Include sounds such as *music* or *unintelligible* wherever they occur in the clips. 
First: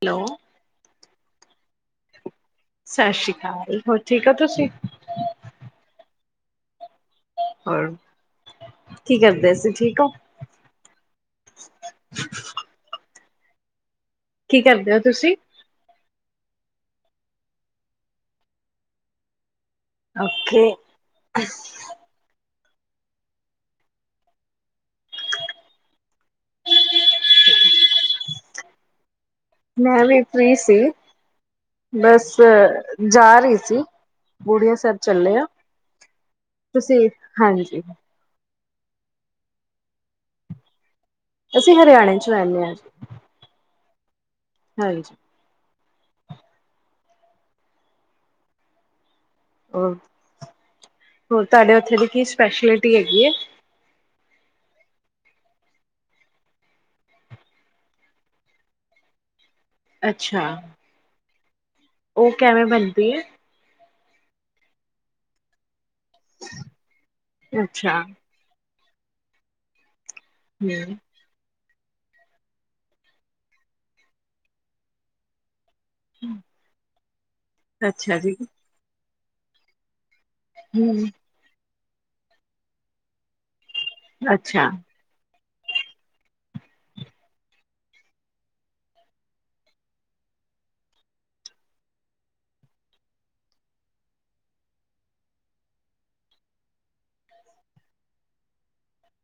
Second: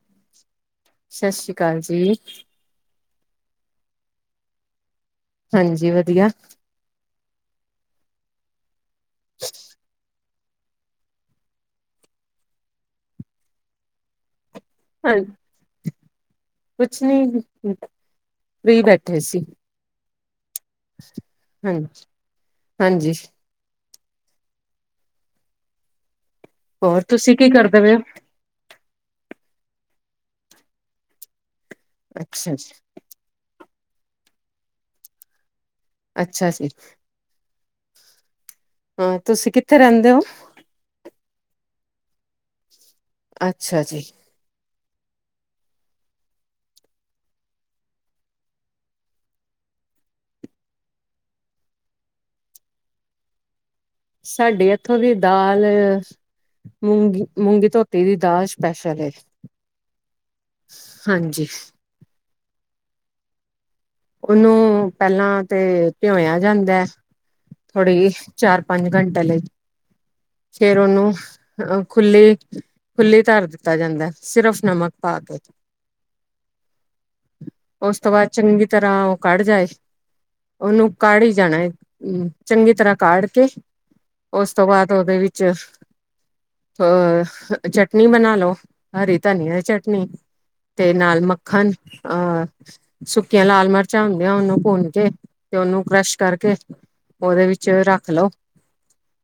Hello, ਸਤਿ ਸ਼੍ਰੀ ਅਕਾਲ ਜੀ, ਸਤਿ ਸ਼੍ਰੀ ਅਕਾਲ ਹੋਰ ਠੀਕ ਔ ਤੁਸੀਂ, ਹਾਂਜੀ ਵਧੀਆ, ਹੋਰ, ਕੀ ਕਰਦੇ ਸੀਂ ਠੀਕ ਔ, *inaudible* ਕੀ ਕਰਦੇ ਹੋ ਹਾਂ ਤੁਸੀਂ? ਕੁਛ ਨੀ ਫ੍ਰੀ ਬੈਠੇ ਸੀ। ਅੱਛ ਓਕੇ, ਹਾਂ ਹਾਂਜੀ, ਹੋਰ ਤੁਸੀਂ ਕੀ ਕਰਦੇ ਹੋ। ਮੈਂ ਵੀ ਫ੍ਰੀ ਸੀ। ਬਸ ਅੱਛਾ ਜੀ, ਜਾ ਰਹੀ ਸੀ। ਬੜੂ ਸਾਹਿਬ ਚੱਲੇ ਆ। ਅੱਛਾ ਜੀ, ਤੁਸੀਂ ਹਾਂਜੀ, ਹਾਂ ਤੁਸੀਂ ਕਿੱਥੇ ਰਹਿੰਦੇ ਹੋ? ਅਸੀਂ ਹਰਿਆਣੇ ਚ ਰਹਿੰਨੇ ਆ ਜੀ, ਅੱਛਾ ਜੀ, ਹਾਂਜੀ, ਹੋਰ ਤੁਹਾਡੇ ਉਥੇ ਦੀ ਕੀ ਸਪੈਸ਼ਲਿਟੀ ਹੈਗੀ ਐ। ਸਾਡੀ ਇੱਥੋਂ ਦੀ ਦਾਲ ਮੂੰਗੀ ਮੂੰਗੀ ਧੋਤੀ ਦੀ ਦਾਲ ਸਪੈਸ਼ਲ ਐ। ਅੱਛਾ, ਉਹ ਕਿਵੇਂ ਬਣਦੀ ਹੈ। ਉਹਨੂੰ ਪਹਿਲਾਂ ਤੇ, ਭਿਉਇਆ ਜਾਂਦਾ ਥੋੜ੍ਹੀ ਅੱਛਾ ਜੀ ਚਾਰ ਪ ਪੰਜ ਘੰਟੇ ਲਈ, ਫੇਰ ਹਮ ਔਨੂੰ, ਅਹ ਖੁੱਲੀ-ਖੁੱਲੀ ਧਰ ਦਿੱਤਾ ਜਾਂਦਾ ਸਿਰਫ ਨਮਕ ਪਾ ਕੇ, ਅੱਛਾ ਜੀ, ਹਾਂ ਉਹ ਕੜ ਜਾਏ। ਉਹਨੂੰ ਹਮ ਕੜ ਹੀ ਜਾਣਾ ਐ। ਹੂੰ, ਚੰਗੀ ਤਰ੍ਹਾਂ ਕਾੜ ਕੇ, ਉਸ ਤੋਂ ਅੱਛਾ ਬਾਅਦ ਉਹਦੇ ਵਿੱ ਅ ਚ ਚਟਨੀ ਬਣਾ ਲਓ, ਹਰੀ ਧਨੀਆ ਦੀ ਚਟਨੀ ਤੇ ਨਾਲ ਮੱਖਣ ਅਹ ਸੁ ਲਾਲ ਮਿਰਚਾਂ ਹੁੰਦੀਆਂ ਉਹਨੂੰ ਭੁੰਨ ਕੇ ਤੇ ਉਹਨੂੰ ਕਰਾਸ਼ ਕਰਕੇ ਉਹਦੇ ਵਿੱਚ ਰੱਖ ਲਓ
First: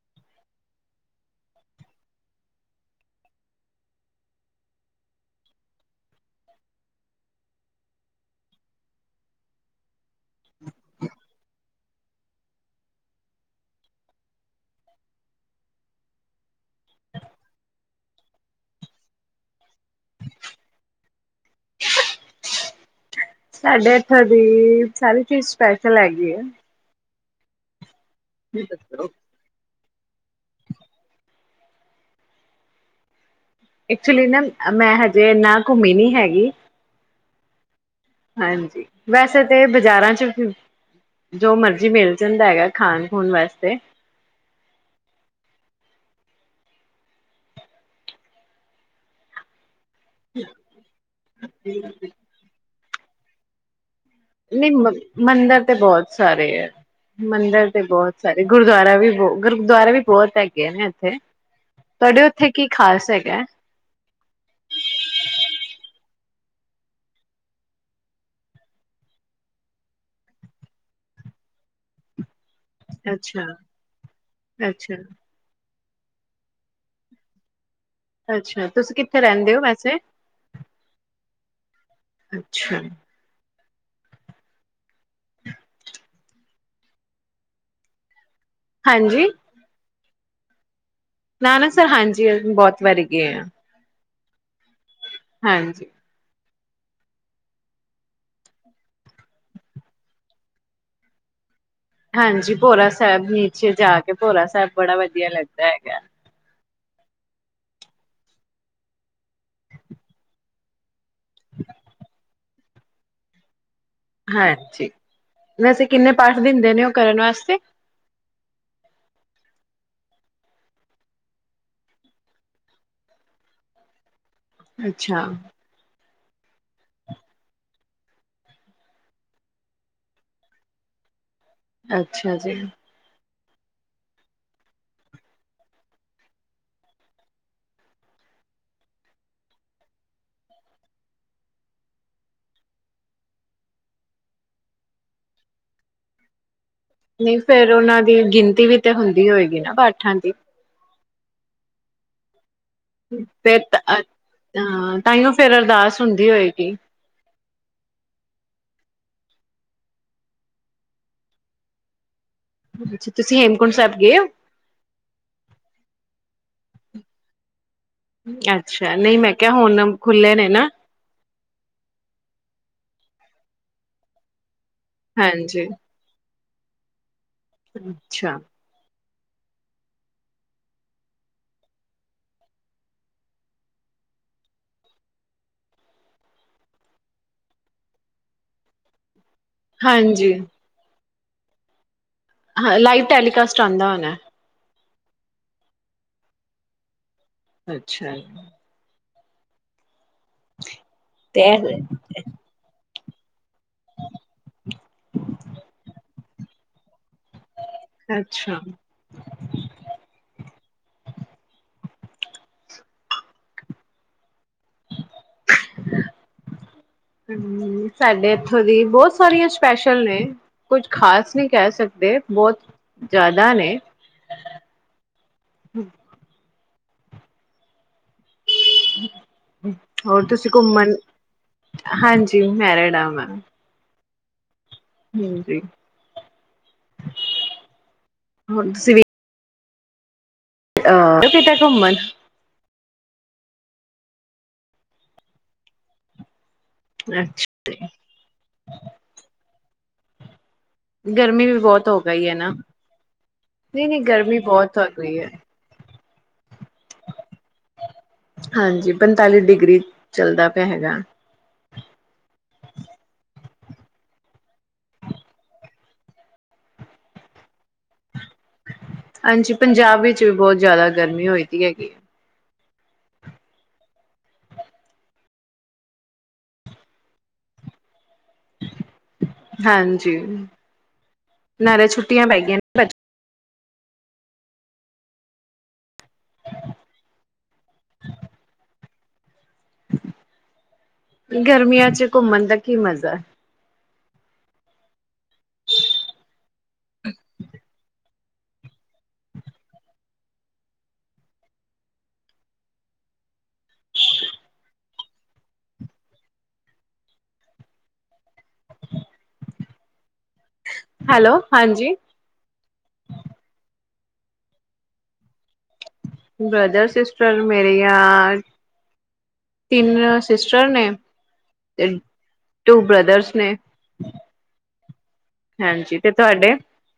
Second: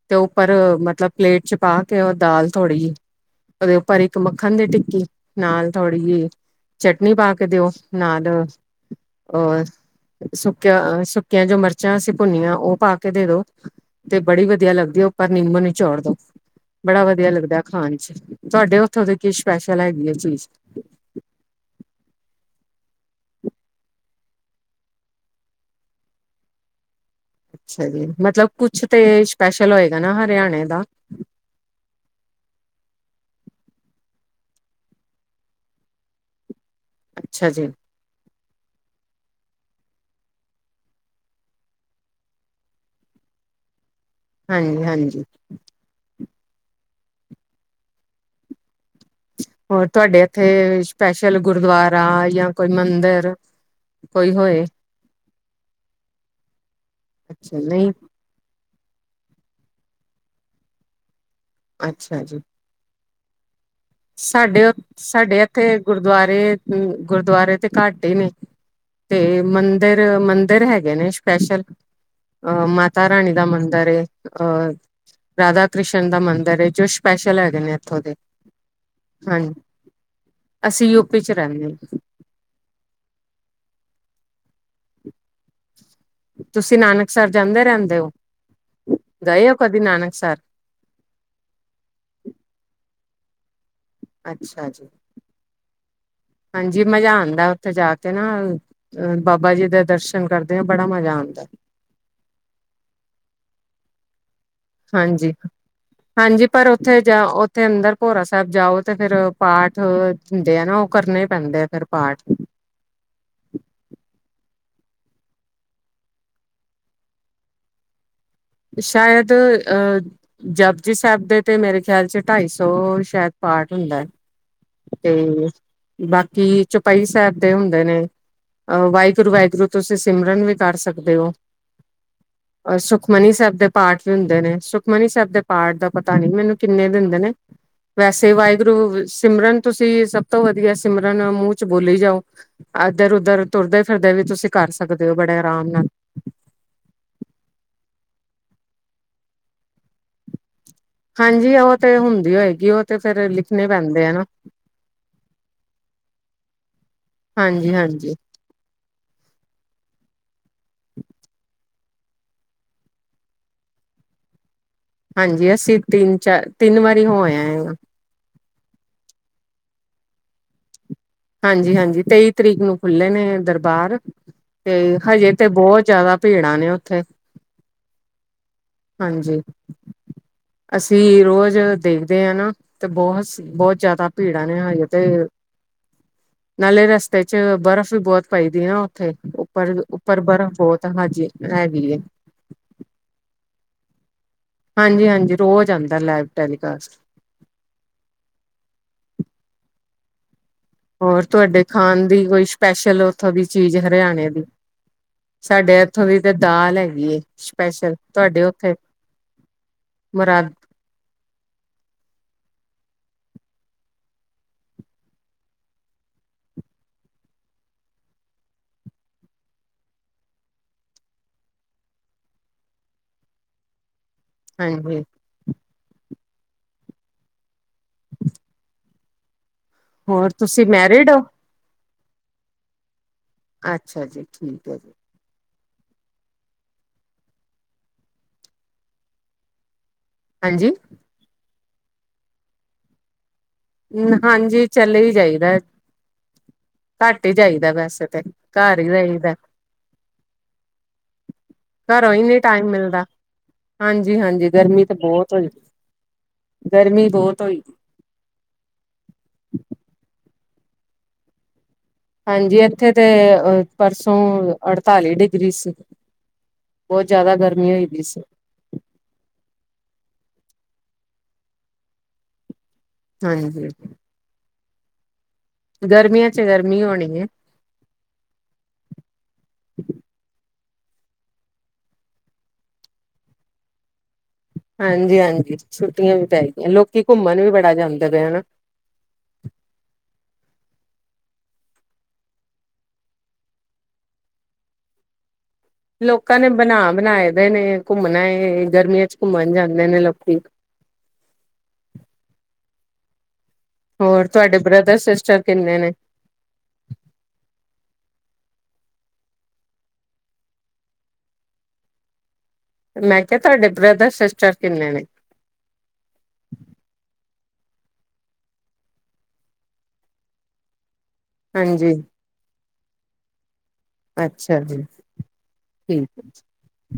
ਤੇ ਉੱਪਰ ਮਤਲਬ ਪਲੇਟ ਚ ਪਾ ਕੇ ਉਹ ਦਾਲ ਥੋੜ੍ਹੀ ਜਿਹੀ ਉਹਦੇ ਉੱਪਰ ਇੱਕ ਮੱਖਣ ਦੀ ਟਿੱਕੀ ਨਾਲ ਥੋੜ੍ਹੀ ਜਿਹੀ ਚਟਨੀ ਪਾ ਕੇ ਦਿਓ ਨਾਲ ਹੋਰ, ਸੁੱਕਿਆ-ਸੁੱਕਿਆਂ ਜੋ ਮਿਰ ਜੋ ਅਸੀਂ ਭੁੰਨੀਆਂ ਉਹ ਪਾ ਕੇ ਦੇ ਦੋ ਤੇ ਬੜੀ ਵਧੀਆ ਲੱਗਦੀ ਉੱਪਰ ਨਿੰਮੋ ਨਿਚੋੜ ਦੋ ਬੜਾ ਵਧੀਆ ਲੱਗਦਾ ਖਾਣ ਚ ਤੁਹਾਡੇ ਉੱਥੋਂ ਦੇ ਕੀ ਸਪੈਸ਼ਲ ਹੈਗੀ ਹੈ ਚੀਜ਼, ਸਾਡੇ ਇੱਥੋਂ ਦੀ ਸਾਰੀ ਚੀਜ਼ ਸਪੈਸ਼ਲ ਹੈਗੀ ਐ। ਅੱਛਾ ਜੀ, ਮਤਲਬ ਕੁਛ ਤੇ ਸਪੈਸ਼ਲ ਹੋਏਗਾ ਨਾ ਹਰਿਆਣੇ ਦਾ, ਐਕਚੁਲੀ ਨਾ ਮੈਂ ਹਜੇ ਨਾ ਘੁੰਮੀ ਨੀ ਹੈਗੀ। ਅੱਛਾ ਜੀ, ਹਾਂਜੀ ਵੈਸੇ ਤਾਂ ਬਾਜ਼ਾਰਾਂ ਚ ਜੋ ਮਰਜ਼ੀ ਮਿਲ ਜਾਂਦਾ ਹੈਗਾ ਖਾਣ-ਖੂਣ ਵਾਸਤੇ, ਹਾਂਜੀ-ਹਾਂਜੀ, ਹੋਰ ਤੁਹਾਡੇ ਇੱਥੇ ਸਪੈਸ਼ਲ ਗੁਰਦੁਆਰਾ ਜਾਂ ਕ ਕੋਈ ਮੰਦਿਰ, ਕੋਈ ਹੋਏ ਨਹੀਂ ਮੰਦਿਰ ਤੇ ਬਹੁਤ ਸਾਰੇ ਹੈ, ਅੱਛਾ ਮੰਦਿਰ ਤੇ ਨਹੀਂ ਬਹੁਤ ਸਾਰੇ ਗੁਰ ਗੁਰਦੁਆਰਾ ਵੀ ਬਹੁ ਗੁਰਦੁਆਰਾ ਵੀ ਬਹੁਤ ਹੈਗੇ ਨੇ ਇੱਥੇ ਅੱਛਾ ਤੁਹਾਡੇ ਜੀ ਉੱਥੇ ਕੀ ਖ਼ਾਸ ਹੈ। *inaudible* ਸਾਡੇ ਸਾਡੇ ਇੱਥੇ ਗੁਰਦੁਆਰੇ-ਗੁਰਦੁਆਰੇ ਤੇ ਘੱਟ ਹੀ ਨੇ ਤੇ ਮੰਦਿਰ-ਮੰਦਿਰ ਹੈਗੇ ਨੇ ਸਪੈਸ਼ਲ, ਅਹ ਮਾਤਾ ਰਾਣੀ ਦਾ ਅੱਛਾ ਮੰਦਰ ਏ ਅਹ ਅੱਛਾ ਰਾਧਾ, ਕ੍ਰਿਸ਼ਨ ਦਾ ਮੰਦਿਰ ਹੈ, ਜੋ ਸਪੈਸ਼ਲ ਹੈਗੇ ਨੇ ਇੱਥੋਂ ਦੇ ਅੱਛਾ, ਤੁਸੀਂ ਕਿੱਥੇ ਹਾਂਜੀ ਰਹਿੰਦੇ ਹੋ ਵੈਸੇ, ਅਸੀਂ ਯੂਪੀ ਚ ਰਹਿੰਦੇ ਅੱਛਾ ਤੁਸੀਂ ਨਾਨਕ ਸਹਿਬ ਜਾਂਦੇ ਰਹਿੰਦੇ ਹੋ। ਹਾਂਜੀ ਦਈ ਕ ਦਿਨਾਨ ਸਰ, ਨਾ ਨਾ ਸਰ ਹਾਂਜੀ ਬਹੁਤ ਵਾਰੀ ਕੀ ਹੋਇਆ ਅੱਛ ਛਾ ਜੀ ਹਾਂਜੀ ਮਜ਼ਾ ਆਂਦਾ, ਉੱਥੇ ਜਾ ਕੇ ਨਾ ਬਾਬਾ ਜੀ ਦੇ ਦਰਸ਼ਨ ਕਰਦੇ ਆ ਬੜਾ ਮਜ਼ਾ ਆਂਦਾ ਹਾਂਜੀ ਭੋਰਾ ਸਾਹਿਬ ਨੀਚੇ ਜਾ ਕੇ ਭੋਰਾ ਸਾਹਿਬ ਬੜਾ ਵਧੀਆ ਹਾਂਜੀ ਲੱਗਦਾ ਹੈਗਾ ਹਾਂਜੀ ਪਰ ਉੱਥੇ ਜਾ ਉੱਥੇ ਅੰਦਰ ਭੋਰਾ ਸਾਹਿਬ ਜਾਓ ਤੇ ਫੇਰ ਪਾਠ ਦਿੰਦੇ ਆ ਨਾ ਉਹ, ਕਰਨੇ ਹੀ ਪੈਂਦੇ ਆ ਫਿਰ ਪਾਠ *inaudible* ਹਾਂ ਠੀਕ, ਵੈਸੇ ਕਿੰਨੇ ਪਾਠ ਦਿੰਦੇ ਨੇ ਉਹ ਕਰਨ ਵਾਸਤੇ ਸ਼ਾਇਦ ਅਹ ਜਪਜੀ ਸਾਹਿਬ ਦੇ ਤੇ ਮੇਰੇ ਖਿਆਲ ਚ ਢਾਈ ਸੌ ਸ਼ਾਇਦ ਪਾਠ ਹੁੰਦਾ ਏ। ਅੱਛਾ। ਬਾਕੀ ਚੌਪਈ ਸਾਹਿਬ ਦੇ ਹੁੰਦੇ ਨੇ ਅ ਵਾਹਿਗੁਰੂ, ਵਾਹਿਗੁਰੂ ਤੁਸੀਂ ਸਿਮਰਨ ਵੀ ਕਰ ਸਕਦੇ ਹੋ। ਅੱਛਾ ਜੀ। ਮਨੀ ਸਾਹਿਬ ਦੇ ਪਾਠ ਵੀ ਹੁੰਦੇ ਨੇ, ਸੁਖਮਨੀ ਸਾਹਿਬ ਦੇ ਪਾਠ ਦਾ ਪਤਾ ਨੀ, ਮੈਨੂੰ ਕਿੰਨੇ ਦਿੰਦੇ ਨੇ ਵੈਸੇ ਵਾਹਿਗੁਰੂ ਸਿਮਰਨ ਤੁਸੀਂ ਸਭ ਤੋਂ ਵਧੀਆ ਸਿਮਰਨ ਮੂੰਹ ਚ ਬੋਲੀ ਜਾਓ ਇਧਰ- ਉਧਰ ਤੁਰਦੇ ਫਿਰਦੇ ਵੀ ਤੁਸੀਂ ਕਰ ਸਕਦੇ ਹੋ। ਬੜੇ ਆਰਾਮ ਨਾਲ। ਨਹੀਂ ਫੇਰ ਉਹਨਾਂ ਦੀ ਗਿਣਤੀ ਵੀ ਤੇ ਹੁੰਦੀ ਹੋਏਗੀ ਨਾ ਪਾਠਾਂ ਦੀ। ਹਾਂਜੀ, ਉਹ ਤੇ ਹੁੰਦੀ ਹੋਏਗੀ। ਉਹ ਤੇ ਫੇਰ ਲਿਖਣੇ ਤਾਂ ਪੈਂਦੇ ਆ ਨਾ ਅਹ ਤਹੀਓ ਫੇਰ ਅਰਦਾਸ ਹੁੰਦੀ ਹੋਏਗੀ। ਹਾਂਜੀ ਹਾਂਜੀ *inaudible* ਅੱਛਾ, ਤੁਸੀਂ ਹੇਮਕੁੰਟ ਸਾਹਿਬ ਗਏ ਹੋ। ਹਾਂਜੀ, ਅਸੀਂ ਤਿੰਨ ਚਾਰ ਤਿੰਨ ਵਾਰੀ ਹੋ ਆਏ ਆ। ਅੱਛਾ, ਨਹੀਂ ਮੈਂ ਕਿਹਾ ਹੁਣ ਖੁੱਲੇ ਨੇ ਨਾ। ਹਾਂਜੀ -ਹਾਂਜੀ ਤੇਈ ਤਰੀਕ ਨੂੰ ਖੁੱਲ੍ਹੇ ਨੇ ਦਰਬਾਰ। ਤੇ ਹਜੇ ਤੇ ਹਾਂਜੀ। ਬਹੁਤ ਜਿਆਦਾ ਭੀੜਾਂ ਨੇ ਉੱਥੇ। ਅੱਛਾ। ਹਾਂਜੀ, ਅਸੀਂ ਰੋਜ਼ ਦੇਖਦੇ ਹਾਂ ਨਾ, ਤੇ ਬਹੁਤ ਬਹੁਤ ਜ਼ਿਆਦਾ ਭੀੜਾਂ ਨੇ ਹਜੇ ਤੇ ਨਾਲੇ ਰਸਤੇ ਚ ਬਰਫ਼ ਵੀ ਬਹੁਤ ਪਈਦੀ ਨਾ ਉੱਥੇ। ਉੱਪਰ -ਉੱਪਰ ਹਾਂਜੀ ਬਰਫ਼ ਬਹੁਤ ਹੈ। ਹਾਂਜੀ- ਹੈਗੀ ਏ ਹਾਂ, ਲਾਈਵ ਟੈਲੀਕਾਸਟ ਆਂਦਾ ਹੋਣਾ ਏ। ਹਾਂਜੀ-ਹਾਂਜੀ, ਰੋਜ਼ ਆਂਦਾ ਲਾਈਵ ਟੈਲੀਕਾਸਟ। ਅੱਛਾ। ਹੋਰ ਤੇ ਤੁਹਾਡੇ ਖਾਣ ਦੀ ਕੋਈ ਸਪੈਸ਼ਲ ਉੱਥੋਂ ਦੀ ਚੀਜ਼ ਹਰਿਆਣੇ ਦੀ ਸਾਡੇ ਇੱਥੋਂ ਦੀ ਤੇ ਦਾਲ ਹੈਗੀ ਏ। ਸਪੈਸ਼ਲ ਤੁਹਾਡੇ ਅੱਛਾ ਉੱਥੇ ਮੁਰਾਦ ਹੂੰ, ਸਾਡੇ ਇੱਥੋਂ ਦੀ ਬਹੁਤ ਸਾਰੀਆਂ ਸਪੈਸ਼ਲ ਨੇ ਕੁੱਝ ਖ਼ਾਸ ਨਹੀਂ ਕਹਿ ਸਕਦੇ, ਬਹੁਤ ਜ਼ਿਆਦਾ ਨੇ। ਹਾਂਜੀ। ਹੂੰ *unintelligible* ਹੋਰ ਤੁਸੀਂ ਮੈਰਿਡ ਹੋ? ਹਾਂਜੀ ਮੈਰਿਡ ਆਂ ਮੈਂ। ਅੱਛਾ ਜੀ ਠੀਕ ਐ। ਹਾਂਜੀ ਹੋਰ ਤੁਸੀਂ ਵੀ ਹਾਂਜੀ ਅਹ *unintelligible* ਘੁੰਮਨ ਹਾਂਜੀ, ਚੱਲੇ ਹੀ ਜਾਇਦਾ ਐ। ਘੱਟ ਹੀ ਜਾਈਦਾ ਅੱਛਾ ਵੈਸੇ ਤੈ ਘਰ ਈ ਰਹੀਦਾ। ਗਰਮੀ ਵੀ ਬਹੁਤ ਹੋ ਘਰੋਂ ਹੀ ਗਈ ਹੈ ਨਹੀਂ ਨਾ ਟਾਈਮ ਮਿਲਦਾ, ਨਹੀਂ ਨਹੀਂ ਹਾਂਜੀ-ਹਾਂਜੀ ਬਹੁਤ ਗਰਮੀ ਹੋ ਤੇ ਗਈ ਹੈ ਬਹੋਤ ਹੋਈ, ਗਰਮੀ ਬਹੋਤ ਹੋਈ ਦੀ। ਹਾਂਜੀ ਪੰਤਾਲੀ ਡਿਗਰੀ ਚੱਲਦਾ ਪਿਆ ਹੈਗਾ। ਹਾਂਜੀ ਇੱਥੇ ਤੇ ਅ ਪਰਸੋਂ ਅੜਤਾਲੀ ਡਿਗਰੀ ਸੀ ਬਹੁਤ ਜ਼ਿਆਦਾ ਗਰਮੀ ਹੋਈ ਦੀ ਸੀ ਹਾਂਜੀ ਪੰਜਾਬ ਵਿੱਚ ਵੀ ਬਹੁਤ ਜਿਆਦਾ ਗਰਮੀ ਹੋਈ ਦੀ ਹੈਗੀ ਐ। ਹਾਂਜੀ। *unintelligible* ਗਰਮੀਆਂ ਚ ਗਰਮੀ ਹੋਣੀ ਐ। ਹਾਂਜੀ, ਨਾਲੇ ਛੁੱਟੀਆਂ ਪੈ ਗਈਆਂ ਨੇ ਬਚ ਹਾਂਜੀ-ਹਾਂਜੀ ਛੁੱਟੀਆਂ ਵੀ ਪੈ ਗਿਆਂ ਲੋਕੀ ਘੁੰਮਨ ਵੀ ਬੜਾ ਜਾਂਦੇ ਪਏ ਹਨਾ। ਗਰਮੀਆਂ ਚ ਘੁੰਮਨ ਦਾ ਕੀ ਮਜ਼ਾ ਐ? ਲੋਕਾਂ ਨੇ ਬਨਾ ਬਨਾਏ ਦੇ ਨੇ, ਘੁੰਮਨਾ ਏ ਗਰਮੀਆਂ ਚ ਘੁੰਮਣ ਜਾਂਦੇ ਨੇ ਲੋਕੀ। ਹੋਰ ਤੁਹਾਡੇ ਬ੍ਰਦਰ ਸਿਸਟਰ ਕਿੰਨੇ ਨੇ? ਹੈਲੋ ਹਾਂਜੀ। ਮੈਂ ਕਿਹਾ ਤੁਹਾਡੇ ਬ੍ਰਦਰ ਸਿਸਟਾਰ ਕਿੰਨੇ ਨੇ? ਬ੍ਰਦਰ ਸਿਸਟਰ ਮੇਰੇ ਆ ਤਿੰਨ ਸਿਸਟਰ ਨੇ। ਤੇ ਹਾਂਜੀ। ਟੂ ਬ੍ਰਦਰਸ ਨੇ। ਅੱਛਾ ਜੀ, ਹਾਂਜੀ ਤੇ ਠੀਕ ਤੁਹਾਡੇ ਐ।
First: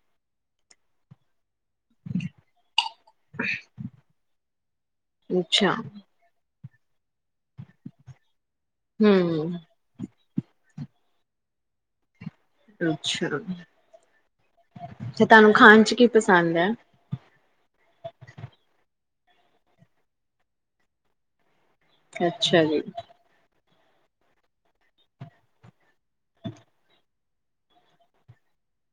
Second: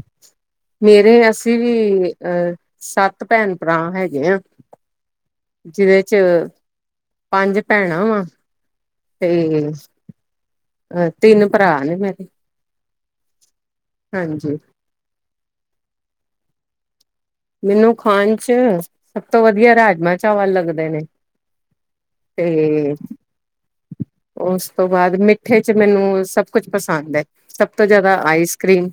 ਮੇਰੇ ਅਸ ਸੀਂ ਵੀ ਅਹ ਸੱਤ ਭੈਣ ਭਰਾ ਹੈਗੇ ਆ। ਅੱਛਾ ਜਿਹਦੇ ਚ ਪੰਜ ਭੈਣਾਂ ਵਾਂ। ਹਮ ਤੇ ਅਹ ਤਿੰਨ ਭਰਾ ਨੇ ਮੇਰੇ। ਅੱਛਾ। ਹਾਂਜੀ ਤੇ ਤੁਹਾਨੂੰ ਖਾਨ ਚ ਕਿ ਪਸੰਦ ਐ। ਮੈਨੂੰ ਖਾਨ ਚ ਸਭ ਤੋਂ ਵਧੀਆ ਰਾਜਮਾਂ ਚਾਵਲ ਲੱਗਦੇ ਨੇ। ਅੱਛਾ ਜੀ, ਤੇ ਉਸ ਤੋਂ ਬਾਅਦ ਮਿੱਠੇ ਚ ਮੈਨੂੰ ਸਭ ਕੁਛ ਪਸੰਦ ਹੈ ਸਭ ਤੋਂ ਜ਼ਿਆਦਾ ਆਈਸ ਕਰੀਮ,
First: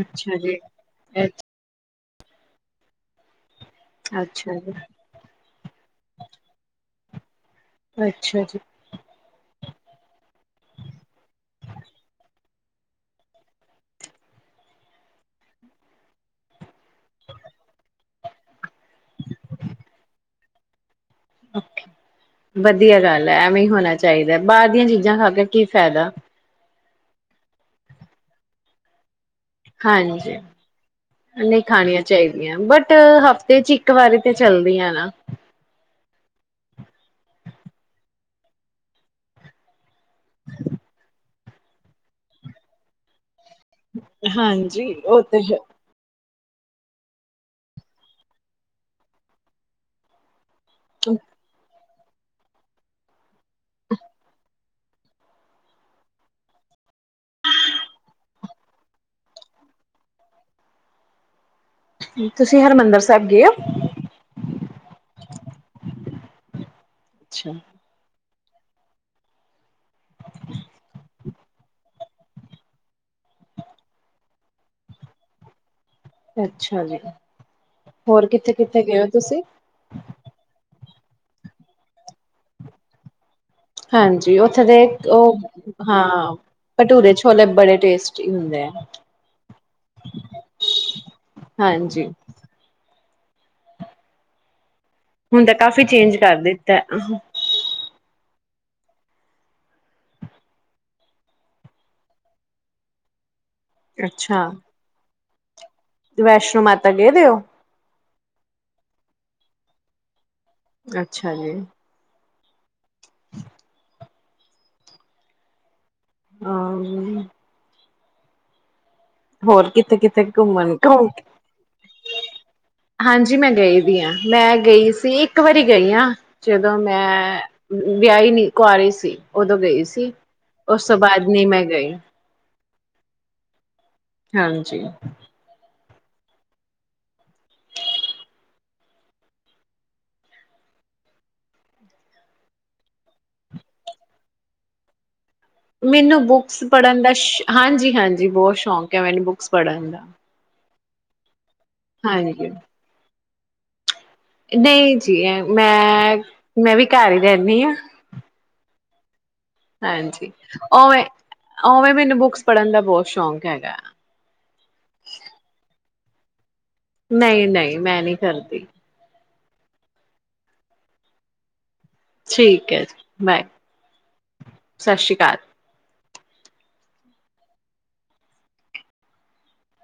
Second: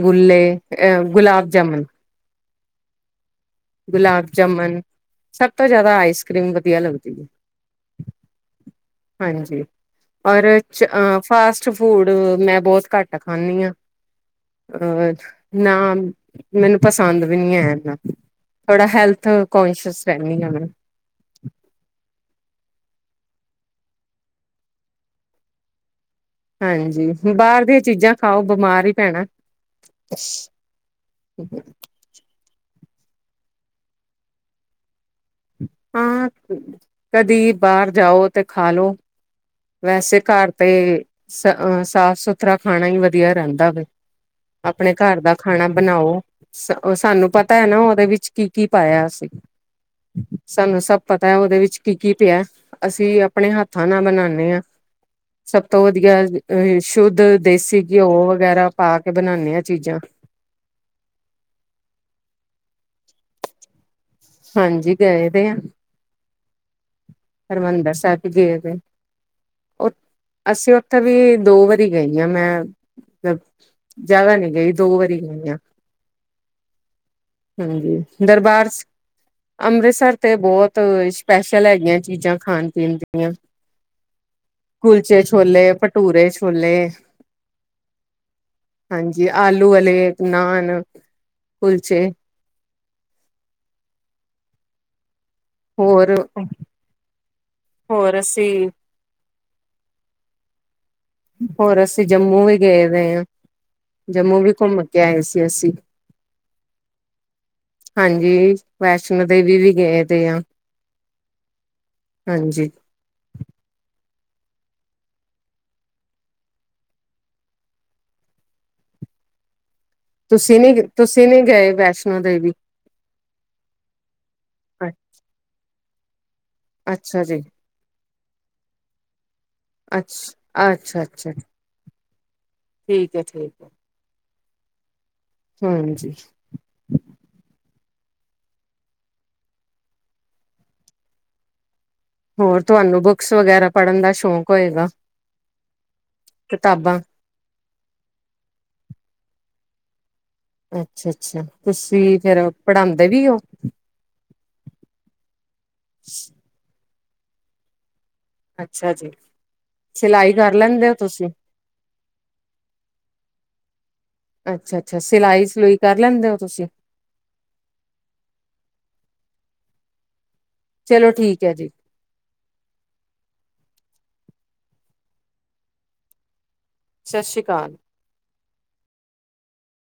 ਅੱਛਾ ਜੀ ਅਹ ਗੁਲਾਬ ਜਾਮੁਨ ਅੱਛਾ ਗੁਲਾਬ ਜੀ ਜਾਮਨ ਸਭ ਤੋਂ ਜਿਆਦਾ ਆਈਸ ਕਰ੍ਰੀਮ ਵਧੀਆ ਲੱਗਦੀ। ੀ ਅੱਛਾ ਜੀ ਹਾਂਜੀ, ਔਰ ਫਾਸਟ ਫੂਡ ਮੈਂ ਬਹੁਤ ਘੱਟ ਖਾਂਨੀ ਆ ਅਹ ਨਾ ਮੈਨੂੰ ਪਸੰ ਪਸੰਦ ਵੀ ਨੀ ਹੈਨਾ। ਥੋੜਾ ਹੈਲਥ ਕੋਂਸ਼ੀਅਸ ਰਹਿੰਨੀ ਹਾਂ ਮੈਂ, ਓਕੇ ਵਧੀਆ ਗੱਲ ਹੈ ਐਵੇਂ ਹੋਣਾ ਚਾਹੀਦਾ, ਬਾਹਰ ਦੀਆਂ ਚੀਜ਼ਾਂ ਖਾ ਕੇ ਕੀ ਫਾਇਦਾ। ਹਾਂਜੀ ਬਾਹਰ ਦੀਆਂ ਚੀਜ਼ਾਂ ਖਾਓ ਬਿਮਾਰ ਹੀ ਪੈਣਾ, ਹਾਂਜੀ, ਨਹੀਂ ਖਾਣੀਆਂ ਚਾਹੀਦੀਆਂ ਬਟ ਬਟ ਹਫ਼ਤੇ ਚ ਇੱਕ ਵਾਰੀ ਤੇ ਚੱਲਦੀ ਆ ਨਾ, ਹਾਂ ਕਦੀ ਬਾਹਰ ਜਾਓ ਤੇ ਖਾਲੋ, ਵੈਸੇ ਘਰ ਤੇ, ਸ ਸਾਫ਼ ਸੁਥਰਾ ਖਾਣਾ ਹੀ ਵਧੀਆ ਰਹਿੰ ਦੀ ਹਾਂਜੀ ਆਪਣੇ ਘਰ ਉਹ ਦਾ ਤੇ ਹੈ ਖਾਣਾ ਬਣਾਓ। ਉਹ ਸਾਨੂੰ ਪਤਾ ਹੈ, ਨਾ ਉਹਦੇ ਵਿੱਚ ਕੀ ਕੀ ਪਾਇਆ ਸੀ। ਸਾਨੂੰ ਸਭ ਪਤਾ ਹੈ, ਉਹਦੇ ਵਿੱਚ ਕੀ ਕੀ ਪਿਆ ਅਸੀਂ ਆਪਣੇ ਹੱਥਾਂ ਨਾ ਬਣਾਣਾ, ਸਭ ਤੋਂ ਵਧੀਆ ਅ ਸ਼ੁੱਧ ਦੇਸੀ ਘਿਓ ਵਗੈਰਾ ਪਾ ਕੇ ਬਣਾਨੇ ਹਾਂ ਚੀਜ਼ਾਂ, ਤੁਸੀਂ ਹਰਿਮੰਦਰ ਸਾਹਿਬ ਗਏ ਔ। ਹਾਂਜੀ ਗਏ ਤੇ ਆ ਅੱਛਾ ਹਰਿਮੰਦਰ ਸਾਹਿਬ, ਗਏ ਤੇ, ਅਸੀਂ ਉੱਥੇ ਵੀ ਦੋ ਵਾਰੀ ਗਈ ਹਾਂ ਮੈਂ ਮਤਲਬ ਲਬ ਜਿਆਦਾ ਨੀ ਗਈ ਦੋ ਵਾਰੀ ਗਈ ਆ। ਅੱਛਾ ਜੀ ਹਾਂਜੀ ਹੋਰ ਦਰਬਾਰ ਕਿੱਥੇ-ਕਿੱਥੇ ਗਏ ਹੋ, ਤੁਸੀਂ ਅੰਮ੍ਰਿਤਸਰ ਤੇ ਬਹੁਤ, ਬਹੁਤ ਸਪੈਸ਼ਲ ਹੈਗੀਆਂ ਚੀਜ਼ਾਂ ਖਾਣ ਪੀਣ ਦੀਆਂ, ਹਾਂਜੀ, ਉੱਥੇ ਦੇ ਕੁਲਚੇ ਉਹ ਛੋਲੇ ਭਟੂਰੇ ਹਾਂ ਛੋਲੇ ਭਟੂਰੇ ਛੋਲੇ ਬੜੇ ਟੇਸਟੀ ਹੁੰਦੇ ਆ ਹਾਂਜੀ ਆਲੂ ਵਾਲੇ ਨਾਨ ਕੁਲਚੇ ਹਾਂਜੀ, ਹੁਣ ਤਾਂ ਕਾਫੀ ਹੋਰ ਚੇਂਜ ਕਰ ਦਿੱਤਾ। ਤੇ, ਹੋਰ ਅਸੀਂ ਜੰਮੂ ਵੀ ਗਏ ਹੋ ਹਾਂ। ਜੰਮੂ ਅੱਛਾ ਵੀ ਘੁੰਮ ਕੇ ਆਏ ਸੀ। ਅਸੀ, ਵੈਸ਼ਨੋ ਮਾਤਾ ਗਏ ਦੇ ਔ, ਹਾਂਜੀ ਵੈਸ਼ਨੋ ਦੇਵੀ ਵੀ ਗਏ ਤੇ ਆ। ਅੱਛਾ ਜੀ, ਹਾਂਜੀ *inaudible* ਆਹੀ *unintelligible* ਹੋਰ ਕਿ ਕਿਥੇ ਤੁਸੀਂ ਨੀ ਘੁੰਮਣ ਘ ਤੁਸੀਂ ਨੀ ਗਏ ਵੈਸ਼ਨੋ ਦੇਵੀ *unintelligible* ਹਾਂਜੀ ਮੈਂ ਗਈ ਵੀ ਹਾਂ ਮੈਂ ਗਈ ਸੀ ਇੱਕ ਵਾਰੀ ਗਈ ਹਾਂ ਹ *unintelligible* ਜਦੋਂ ਅੱਛਾ ਮੈਂ ਜੀ ਵਿਆਹੀ ਨਹੀਂ ਕੁਆਰੀ ਸੀ ਉਦੋਂ ਗਈ ਸੀ ਅੱਛਾ ਉਸ ਤੋਂ ਅੱਛਾ ਬਾਅਦ ਅੱਛਾ ਨਹੀਂ ਮੈਂ ਗਈ ਠੀਕ ਹੈ ਠੀਕ ਹੈ ਹਾਂਜੀ ਹਮ ਜੀ ਹੋਰ ਤੁਹਾਨੂੰ ਬੁੱਕਸ ਵਗੈਰਾ ਪੜ੍ਹਨ ਦਾ ਸ਼ੌਕ ਹੋਏਗਾ ਮੈਨੂੰ ਬੁਕਸ ਕਿਤਾਬਾਂ ਪੜ੍ਹਨ ਦਾ ਸ਼ ਹਾਂਜੀ ਹਾਂਜੀ ਬਹੁਤ ਸ਼ੌਕ ਐ ਮੈਨੂੰ ਬੁਕਸ ਪੜਨ ਦਾ ਅੱਛਾ ਅੱਛਾ ਤੁਸੀਂ ਫੇਰ ਹਾਂਜੀ ਪੜਾਉਂਦੇ ਵੀ ਹੋ ਨਹੀਂ ਜੀ ਮੈਂ ਮੈਂ ਵੀ ਘਰ ਹੀ ਰਹਿੰਨੀ ਆਂ ਅੱਛਾ ਜੀ ਹਾਂਜੀ ਸਿਲਾਈ ਕਰ ਲੈਂਦੇ ਹੋ ਉਵੇਂ ਤੁਸੀਂ ਉਵੇਂ ਮੈਨੂੰ ਬੁੱਕਸ ਪੜ੍ਹਨ ਦਾ ਬਹੁਤ ਸ਼ੌਕ ਹੈਗਾ ਆ ਅੱਛਾ ਅੱਛਾ ਸਿਲਾਈ ਸਲੂਈ ਕਰ ਲੈਂਦੇ ਹੋ ਤੁਸੀਂ ਨਹੀਂ ਨਹੀਂ ਮੈਂ ਨਹੀਂ ਕਰਦੀ ਚਲੋ ਠੀਕ ਹੈ ਜੀ ਠੀਕ ਹੈ ਜੀ ਬਾਏ ਸਤਿ ਸ੍ਰੀ ਅਕਾਲ ਸਤਿ ਸ੍ਰੀ ਅਕਾਲ